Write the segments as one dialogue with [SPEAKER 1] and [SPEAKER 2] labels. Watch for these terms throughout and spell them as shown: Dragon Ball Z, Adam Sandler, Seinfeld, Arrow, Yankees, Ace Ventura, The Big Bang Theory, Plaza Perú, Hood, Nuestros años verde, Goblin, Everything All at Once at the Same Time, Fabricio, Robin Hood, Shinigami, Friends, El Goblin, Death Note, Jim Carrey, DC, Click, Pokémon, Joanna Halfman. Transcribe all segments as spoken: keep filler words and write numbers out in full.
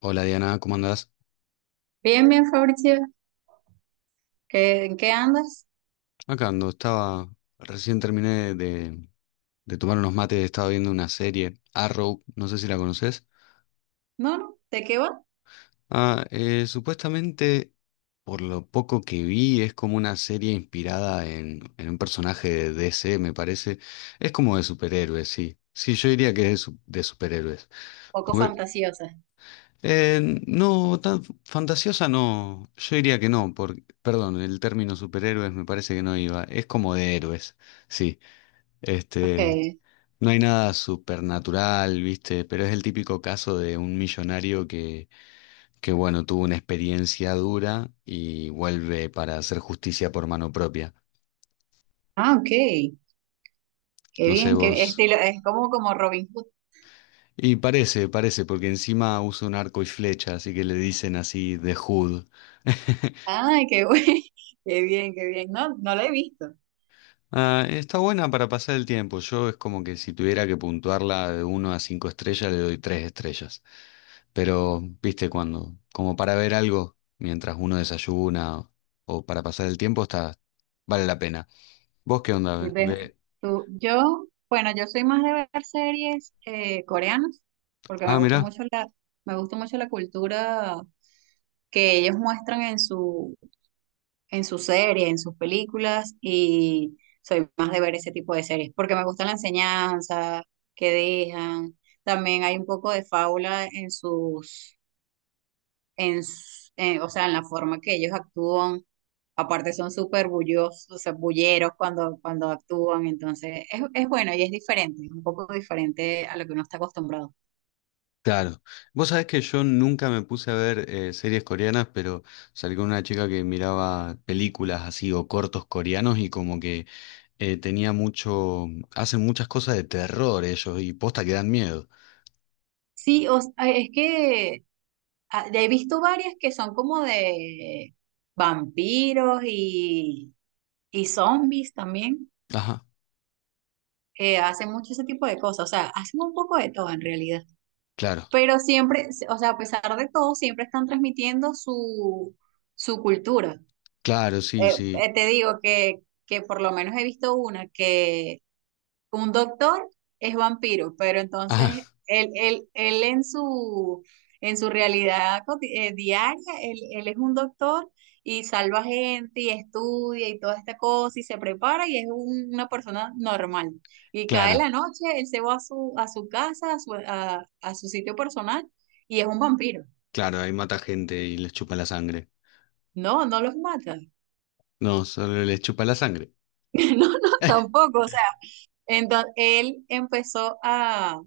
[SPEAKER 1] Hola Diana, ¿cómo andás?
[SPEAKER 2] Bien, bien, Fabricio. ¿Qué, en qué andas?
[SPEAKER 1] Acá ando, estaba, recién terminé de, de tomar unos mates, estaba viendo una serie, Arrow, no sé si la conoces.
[SPEAKER 2] No, no, ¿de qué va?
[SPEAKER 1] Ah, eh, supuestamente, por lo poco que vi, es como una serie inspirada en, en un personaje de D C, me parece. Es como de superhéroes, sí. Sí, yo diría que es de, su- de superhéroes.
[SPEAKER 2] Poco
[SPEAKER 1] Porque,
[SPEAKER 2] fantasiosa.
[SPEAKER 1] eh, no, tan fantasiosa no, yo diría que no, porque, perdón, el término superhéroes me parece que no iba, es como de héroes, sí. Este,
[SPEAKER 2] Okay.
[SPEAKER 1] no hay nada supernatural, ¿viste? Pero es el típico caso de un millonario que, que, bueno, tuvo una experiencia dura y vuelve para hacer justicia por mano propia.
[SPEAKER 2] Ah, ok. Qué
[SPEAKER 1] No sé
[SPEAKER 2] bien, qué
[SPEAKER 1] vos.
[SPEAKER 2] estilo, es como, como Robin Hood.
[SPEAKER 1] Y parece, parece, porque encima usa un arco y flecha, así que le dicen así de Hood.
[SPEAKER 2] Ay, qué bueno. Qué bien, qué bien. No, no la he visto.
[SPEAKER 1] Ah, está buena para pasar el tiempo. Yo es como que si tuviera que puntuarla de uno a cinco estrellas, le doy tres estrellas. Pero, viste, cuando, como para ver algo mientras uno desayuna o para pasar el tiempo, está, vale la pena. ¿Vos qué onda?
[SPEAKER 2] ve-
[SPEAKER 1] Ve-
[SPEAKER 2] Tú, yo, bueno, yo soy más de ver series eh, coreanas, porque
[SPEAKER 1] Ah,
[SPEAKER 2] me gusta
[SPEAKER 1] mirá,
[SPEAKER 2] mucho la, me gusta mucho la cultura que ellos muestran en su en sus series, en sus películas, y soy más de ver ese tipo de series, porque me gusta la enseñanza que dejan. También hay un poco de fábula en sus, en, s- eh, o sea, en la forma que ellos actúan. Aparte son súper bullosos, o sea, bulleros cuando, cuando actúan, entonces es, es bueno y es diferente, es un poco diferente a lo que uno está acostumbrado.
[SPEAKER 1] claro. Vos sabés que yo nunca me puse a ver eh, series coreanas, pero salí con una chica que miraba películas así o cortos coreanos y como que eh, tenía mucho, hacen muchas cosas de terror ellos y posta que dan miedo.
[SPEAKER 2] Sí, o s- es que ah, he visto varias que son como de vampiros y, Y zombies también.
[SPEAKER 1] Ajá,
[SPEAKER 2] Eh, hacen mucho ese tipo de cosas, o sea, hacen un poco de todo en realidad,
[SPEAKER 1] claro,
[SPEAKER 2] pero siempre, o sea, a pesar de todo, siempre están transmitiendo su, su cultura.
[SPEAKER 1] claro, sí,
[SPEAKER 2] Eh,
[SPEAKER 1] sí.
[SPEAKER 2] eh, te digo que, que por lo menos he visto una que un doctor es vampiro, pero entonces
[SPEAKER 1] Ajá,
[SPEAKER 2] él, él, él en su, en su realidad coti- eh, diaria, él, él es un doctor y salva gente y estudia y toda esta cosa y se prepara y es un- una persona normal. Y cae
[SPEAKER 1] claro,
[SPEAKER 2] la noche, él se va a su, a su casa, a su, a, a su sitio personal y es un vampiro.
[SPEAKER 1] claro, ahí mata gente y les chupa la sangre.
[SPEAKER 2] No, no los mata.
[SPEAKER 1] No, solo les chupa la sangre.
[SPEAKER 2] No, no, tampoco. O sea, entonces él empezó a,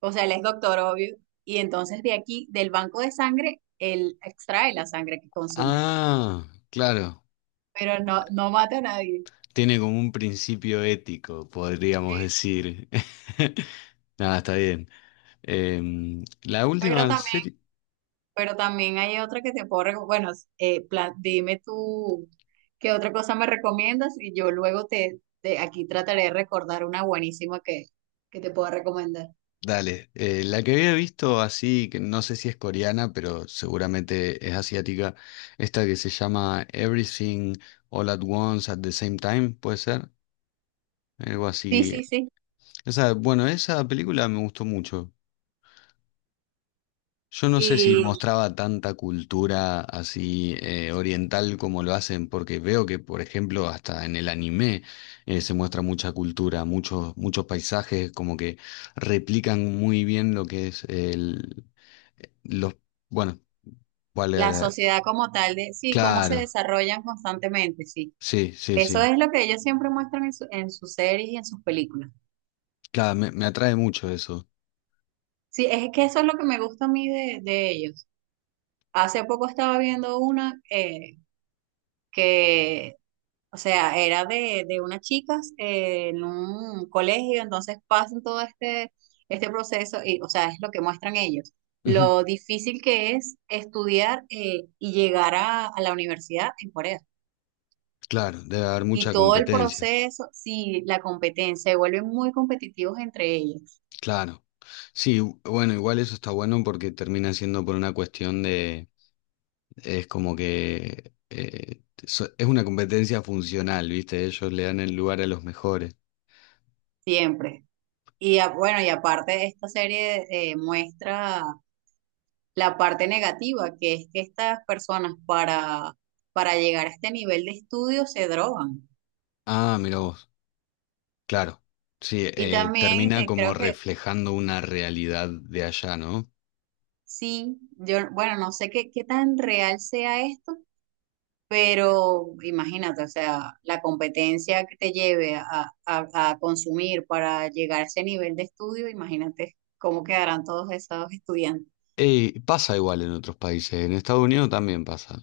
[SPEAKER 2] o sea, él es doctor, obvio. Y entonces de aquí, del banco de sangre, él extrae la sangre que consume.
[SPEAKER 1] Ah, claro.
[SPEAKER 2] Pero no, no mata a nadie.
[SPEAKER 1] Tiene como un principio ético, podríamos
[SPEAKER 2] Sí, sí.
[SPEAKER 1] decir. Nada, está bien. Em, la
[SPEAKER 2] Pero
[SPEAKER 1] última
[SPEAKER 2] también,
[SPEAKER 1] serie,
[SPEAKER 2] pero también hay otra que te puedo recomendar. Bueno, eh, pla- dime tú qué otra cosa me recomiendas y yo luego te, te- aquí trataré de recordar una buenísima que, que te pueda recomendar.
[SPEAKER 1] dale, eh, la que había visto así, que no sé si es coreana, pero seguramente es asiática, esta que se llama Everything All at Once at the Same Time, puede ser, algo
[SPEAKER 2] Sí,
[SPEAKER 1] así.
[SPEAKER 2] sí, sí.
[SPEAKER 1] Esa, bueno, esa película me gustó mucho. Yo no sé si
[SPEAKER 2] Y
[SPEAKER 1] mostraba tanta cultura así eh, oriental como lo hacen, porque veo que, por ejemplo, hasta en el anime eh, se muestra mucha cultura, muchos, muchos paisajes como que replican muy bien lo que es el, eh, los, bueno, cuál era
[SPEAKER 2] la
[SPEAKER 1] la-
[SPEAKER 2] sociedad como tal, de, sí, cómo se
[SPEAKER 1] claro,
[SPEAKER 2] desarrollan constantemente, sí.
[SPEAKER 1] sí, sí,
[SPEAKER 2] Eso
[SPEAKER 1] sí.
[SPEAKER 2] es lo que ellos siempre muestran en su- en sus series y en sus películas.
[SPEAKER 1] Claro, me, me atrae mucho eso.
[SPEAKER 2] Sí, es que eso es lo que me gusta a mí de, de ellos. Hace poco estaba viendo una eh, que, o sea, era de, de unas chicas eh, en un colegio, entonces pasan todo este, este proceso y, o sea, es lo que muestran ellos.
[SPEAKER 1] Ujú,
[SPEAKER 2] Lo difícil que es estudiar eh, y llegar a, a la universidad en Corea.
[SPEAKER 1] claro, debe haber
[SPEAKER 2] Y
[SPEAKER 1] mucha
[SPEAKER 2] todo el
[SPEAKER 1] competencia.
[SPEAKER 2] proceso, sí, la competencia, se vuelven muy competitivos entre ellos,
[SPEAKER 1] Claro. Sí, bueno, igual eso está bueno porque termina siendo por una cuestión de. Es como que eh, so- es una competencia funcional, ¿viste? Ellos le dan el lugar a los mejores.
[SPEAKER 2] siempre. Y a- bueno, y aparte esta serie eh, muestra la parte negativa, que es que estas personas para, para llegar a este nivel de estudio se drogan.
[SPEAKER 1] Ah, mira vos, claro. Sí,
[SPEAKER 2] Y
[SPEAKER 1] eh,
[SPEAKER 2] también
[SPEAKER 1] termina
[SPEAKER 2] eh,
[SPEAKER 1] como
[SPEAKER 2] creo que
[SPEAKER 1] reflejando una realidad de allá, ¿no?
[SPEAKER 2] sí, yo, bueno, no sé qué, qué tan real sea esto, pero imagínate, o sea, la competencia que te lleve a, a, a consumir para llegar a ese nivel de estudio, imagínate cómo quedarán todos esos estudiantes.
[SPEAKER 1] Y pasa igual en otros países, en Estados Unidos también pasa.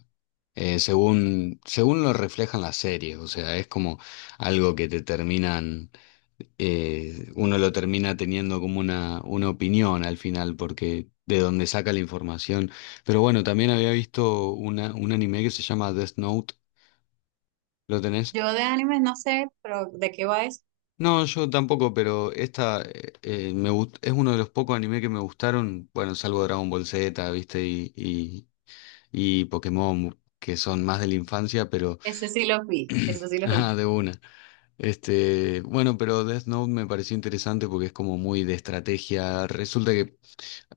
[SPEAKER 1] Eh, según, según lo reflejan las series, o sea, es como algo que te terminan, eh, uno lo termina teniendo como una, una opinión al final, porque de donde saca la información. Pero bueno, también había visto una, un anime que se llama Death Note, ¿lo tenés?
[SPEAKER 2] Yo de animes no sé, pero ¿de qué va eso?
[SPEAKER 1] No, yo tampoco, pero esta eh, eh, me gust- es uno de los pocos anime que me gustaron, bueno, salvo Dragon Ball Z, ¿viste? Y, y Pokémon, que son más de la infancia, pero
[SPEAKER 2] Ese sí lo vi, eso sí lo vi.
[SPEAKER 1] ah, de una. Este, bueno, pero Death Note me pareció interesante porque es como muy de estrategia. Resulta que,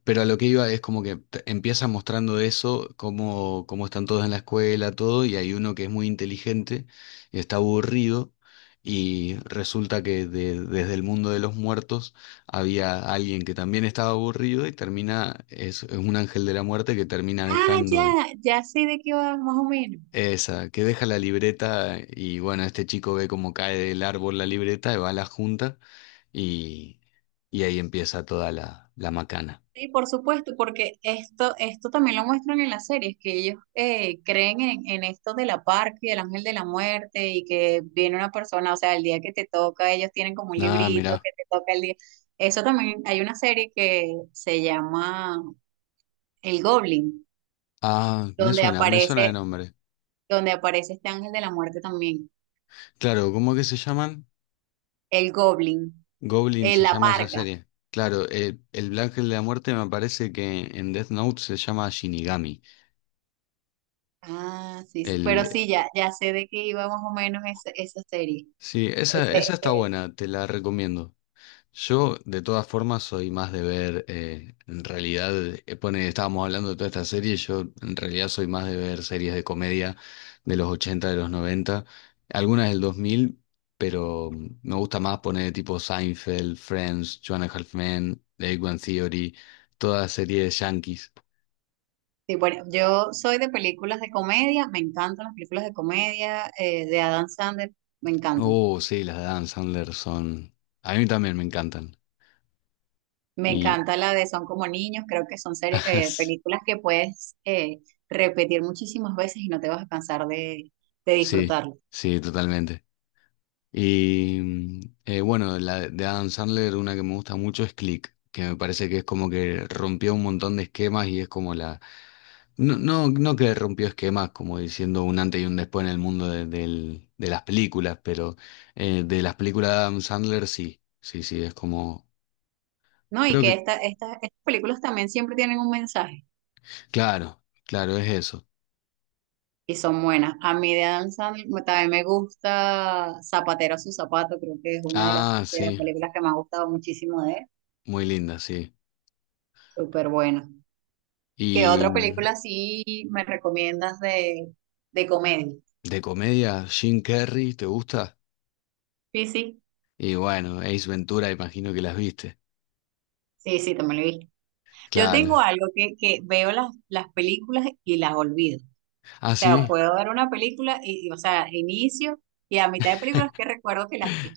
[SPEAKER 1] pero a lo que iba es como que te- empieza mostrando eso, cómo, cómo están todos en la escuela, todo, y hay uno que es muy inteligente y está aburrido. Y resulta que de- desde el mundo de los muertos había alguien que también estaba aburrido y termina, es, es un ángel de la muerte que termina
[SPEAKER 2] Ah, ya,
[SPEAKER 1] dejando.
[SPEAKER 2] ya sé de qué va más o menos.
[SPEAKER 1] Esa, que deja la libreta y bueno, este chico ve cómo cae del árbol la libreta y va a la junta y, y ahí empieza toda la, la macana.
[SPEAKER 2] Sí, por supuesto, porque esto, esto también lo muestran en las series, que ellos eh, creen en, en esto de la parca y del ángel de la muerte y que viene una persona, o sea, el día que te toca, ellos tienen como un
[SPEAKER 1] Ah,
[SPEAKER 2] librito
[SPEAKER 1] mira.
[SPEAKER 2] que te toca el día. Eso también, hay una serie que se llama El Goblin,
[SPEAKER 1] Ah, me
[SPEAKER 2] donde
[SPEAKER 1] suena, me suena de
[SPEAKER 2] aparece,
[SPEAKER 1] nombre.
[SPEAKER 2] donde aparece este ángel de la muerte también,
[SPEAKER 1] Claro, ¿cómo que se llaman?
[SPEAKER 2] el Goblin,
[SPEAKER 1] Goblin
[SPEAKER 2] eh,
[SPEAKER 1] se
[SPEAKER 2] la
[SPEAKER 1] llama esa
[SPEAKER 2] parca.
[SPEAKER 1] serie. Claro, el, el Black Ángel de la Muerte me parece que en Death Note se llama Shinigami.
[SPEAKER 2] Ah, sí, sí, pero
[SPEAKER 1] El,
[SPEAKER 2] sí, ya, ya sé de qué iba más o menos esa, esa serie.
[SPEAKER 1] sí, esa,
[SPEAKER 2] Ese,
[SPEAKER 1] esa está
[SPEAKER 2] ese-
[SPEAKER 1] buena, te la recomiendo. Yo, de todas formas, soy más de ver, eh, en realidad, eh, pone, estábamos hablando de toda esta serie, yo en realidad soy más de ver series de comedia de los ochenta, de los noventa, algunas del dos mil, pero mm, me gusta más poner tipo Seinfeld, Friends, Joanna Halfman, The Big Bang Theory, toda serie de Yankees.
[SPEAKER 2] Sí, bueno, yo soy de películas de comedia, me encantan las películas de comedia eh, de Adam Sandler, me encantan.
[SPEAKER 1] Oh, sí, las de Adam Sandler son... A mí también me encantan.
[SPEAKER 2] Me
[SPEAKER 1] Y...
[SPEAKER 2] encanta la de Son como niños, creo que son serie- eh, películas que puedes eh, repetir muchísimas veces y no te vas a cansar de, de
[SPEAKER 1] sí,
[SPEAKER 2] disfrutarlo,
[SPEAKER 1] sí, totalmente. Y mm, eh, bueno, la de Adam Sandler, una que me gusta mucho es Click, que me parece que es como que rompió un montón de esquemas y es como la... No, no, no que rompió esquemas, como diciendo un antes y un después en el mundo de, del- de las películas, pero eh, de las películas de Adam Sandler sí, sí, sí, es como...
[SPEAKER 2] ¿no? Y
[SPEAKER 1] Creo
[SPEAKER 2] que
[SPEAKER 1] que...
[SPEAKER 2] esta, esta- estas películas también siempre tienen un mensaje
[SPEAKER 1] Claro, claro, es eso.
[SPEAKER 2] y son buenas. A mí de Adam Sandler me- también me gusta Zapatero a su zapato, creo que es una de las,
[SPEAKER 1] Ah,
[SPEAKER 2] de
[SPEAKER 1] sí,
[SPEAKER 2] las películas que me ha gustado muchísimo de él,
[SPEAKER 1] muy linda, sí.
[SPEAKER 2] súper buena. ¿Qué
[SPEAKER 1] Y
[SPEAKER 2] otra
[SPEAKER 1] mm,
[SPEAKER 2] película sí me recomiendas de, de comedia?
[SPEAKER 1] de comedia, Jim Carrey, ¿te gusta?
[SPEAKER 2] Sí, sí,
[SPEAKER 1] Y bueno, Ace Ventura, imagino que las viste.
[SPEAKER 2] sí, sí, también lo he visto. Yo
[SPEAKER 1] Claro.
[SPEAKER 2] tengo algo que, que veo las, las películas y las olvido. O
[SPEAKER 1] Ah,
[SPEAKER 2] sea,
[SPEAKER 1] sí.
[SPEAKER 2] puedo ver una película y, y, o sea, inicio y a mitad de películas que recuerdo que las vi.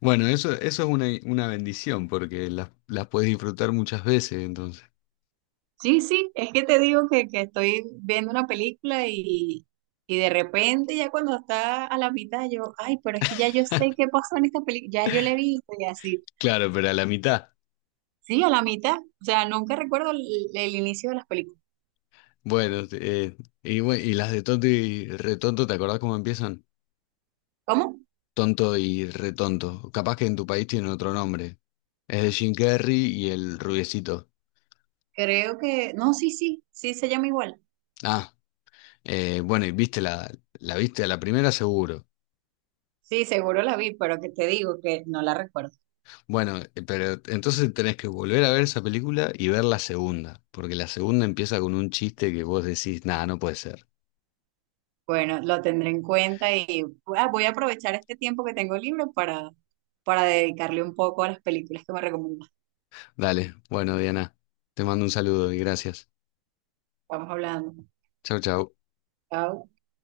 [SPEAKER 1] Bueno, eso, eso es una, una bendición porque las, las puedes disfrutar muchas veces, entonces.
[SPEAKER 2] Sí, sí, es que te digo que, que estoy viendo una película y, y de repente ya cuando está a la mitad yo, ay, pero es que ya yo sé qué pasó en esta película, ya yo la he visto y así.
[SPEAKER 1] Claro, pero a la mitad.
[SPEAKER 2] Sí, a la mitad. O sea, nunca recuerdo el el inicio de las películas.
[SPEAKER 1] Bueno, te- eh, y, bue- y las de tonto y retonto, ¿te acordás cómo empiezan?
[SPEAKER 2] ¿Cómo?
[SPEAKER 1] Tonto y retonto. Capaz que en tu país tienen otro nombre. Es de Jim Carrey y el rubiecito.
[SPEAKER 2] Creo que, no, sí, sí, sí se llama igual.
[SPEAKER 1] Ah, eh, bueno, y viste la, la viste a la primera seguro.
[SPEAKER 2] Sí, seguro la vi, pero que te digo que no la recuerdo.
[SPEAKER 1] Bueno, eh, pero entonces tenés que volver a ver esa película y ver la segunda, porque la segunda empieza con un chiste que vos decís, nada, no puede ser.
[SPEAKER 2] Bueno, lo tendré en cuenta y ah, voy a aprovechar este tiempo que tengo libre para, para dedicarle un poco a las películas que me recomiendas.
[SPEAKER 1] Dale, bueno, Diana, te mando un saludo y gracias.
[SPEAKER 2] Vamos hablando.
[SPEAKER 1] Chau, chau.
[SPEAKER 2] Chao.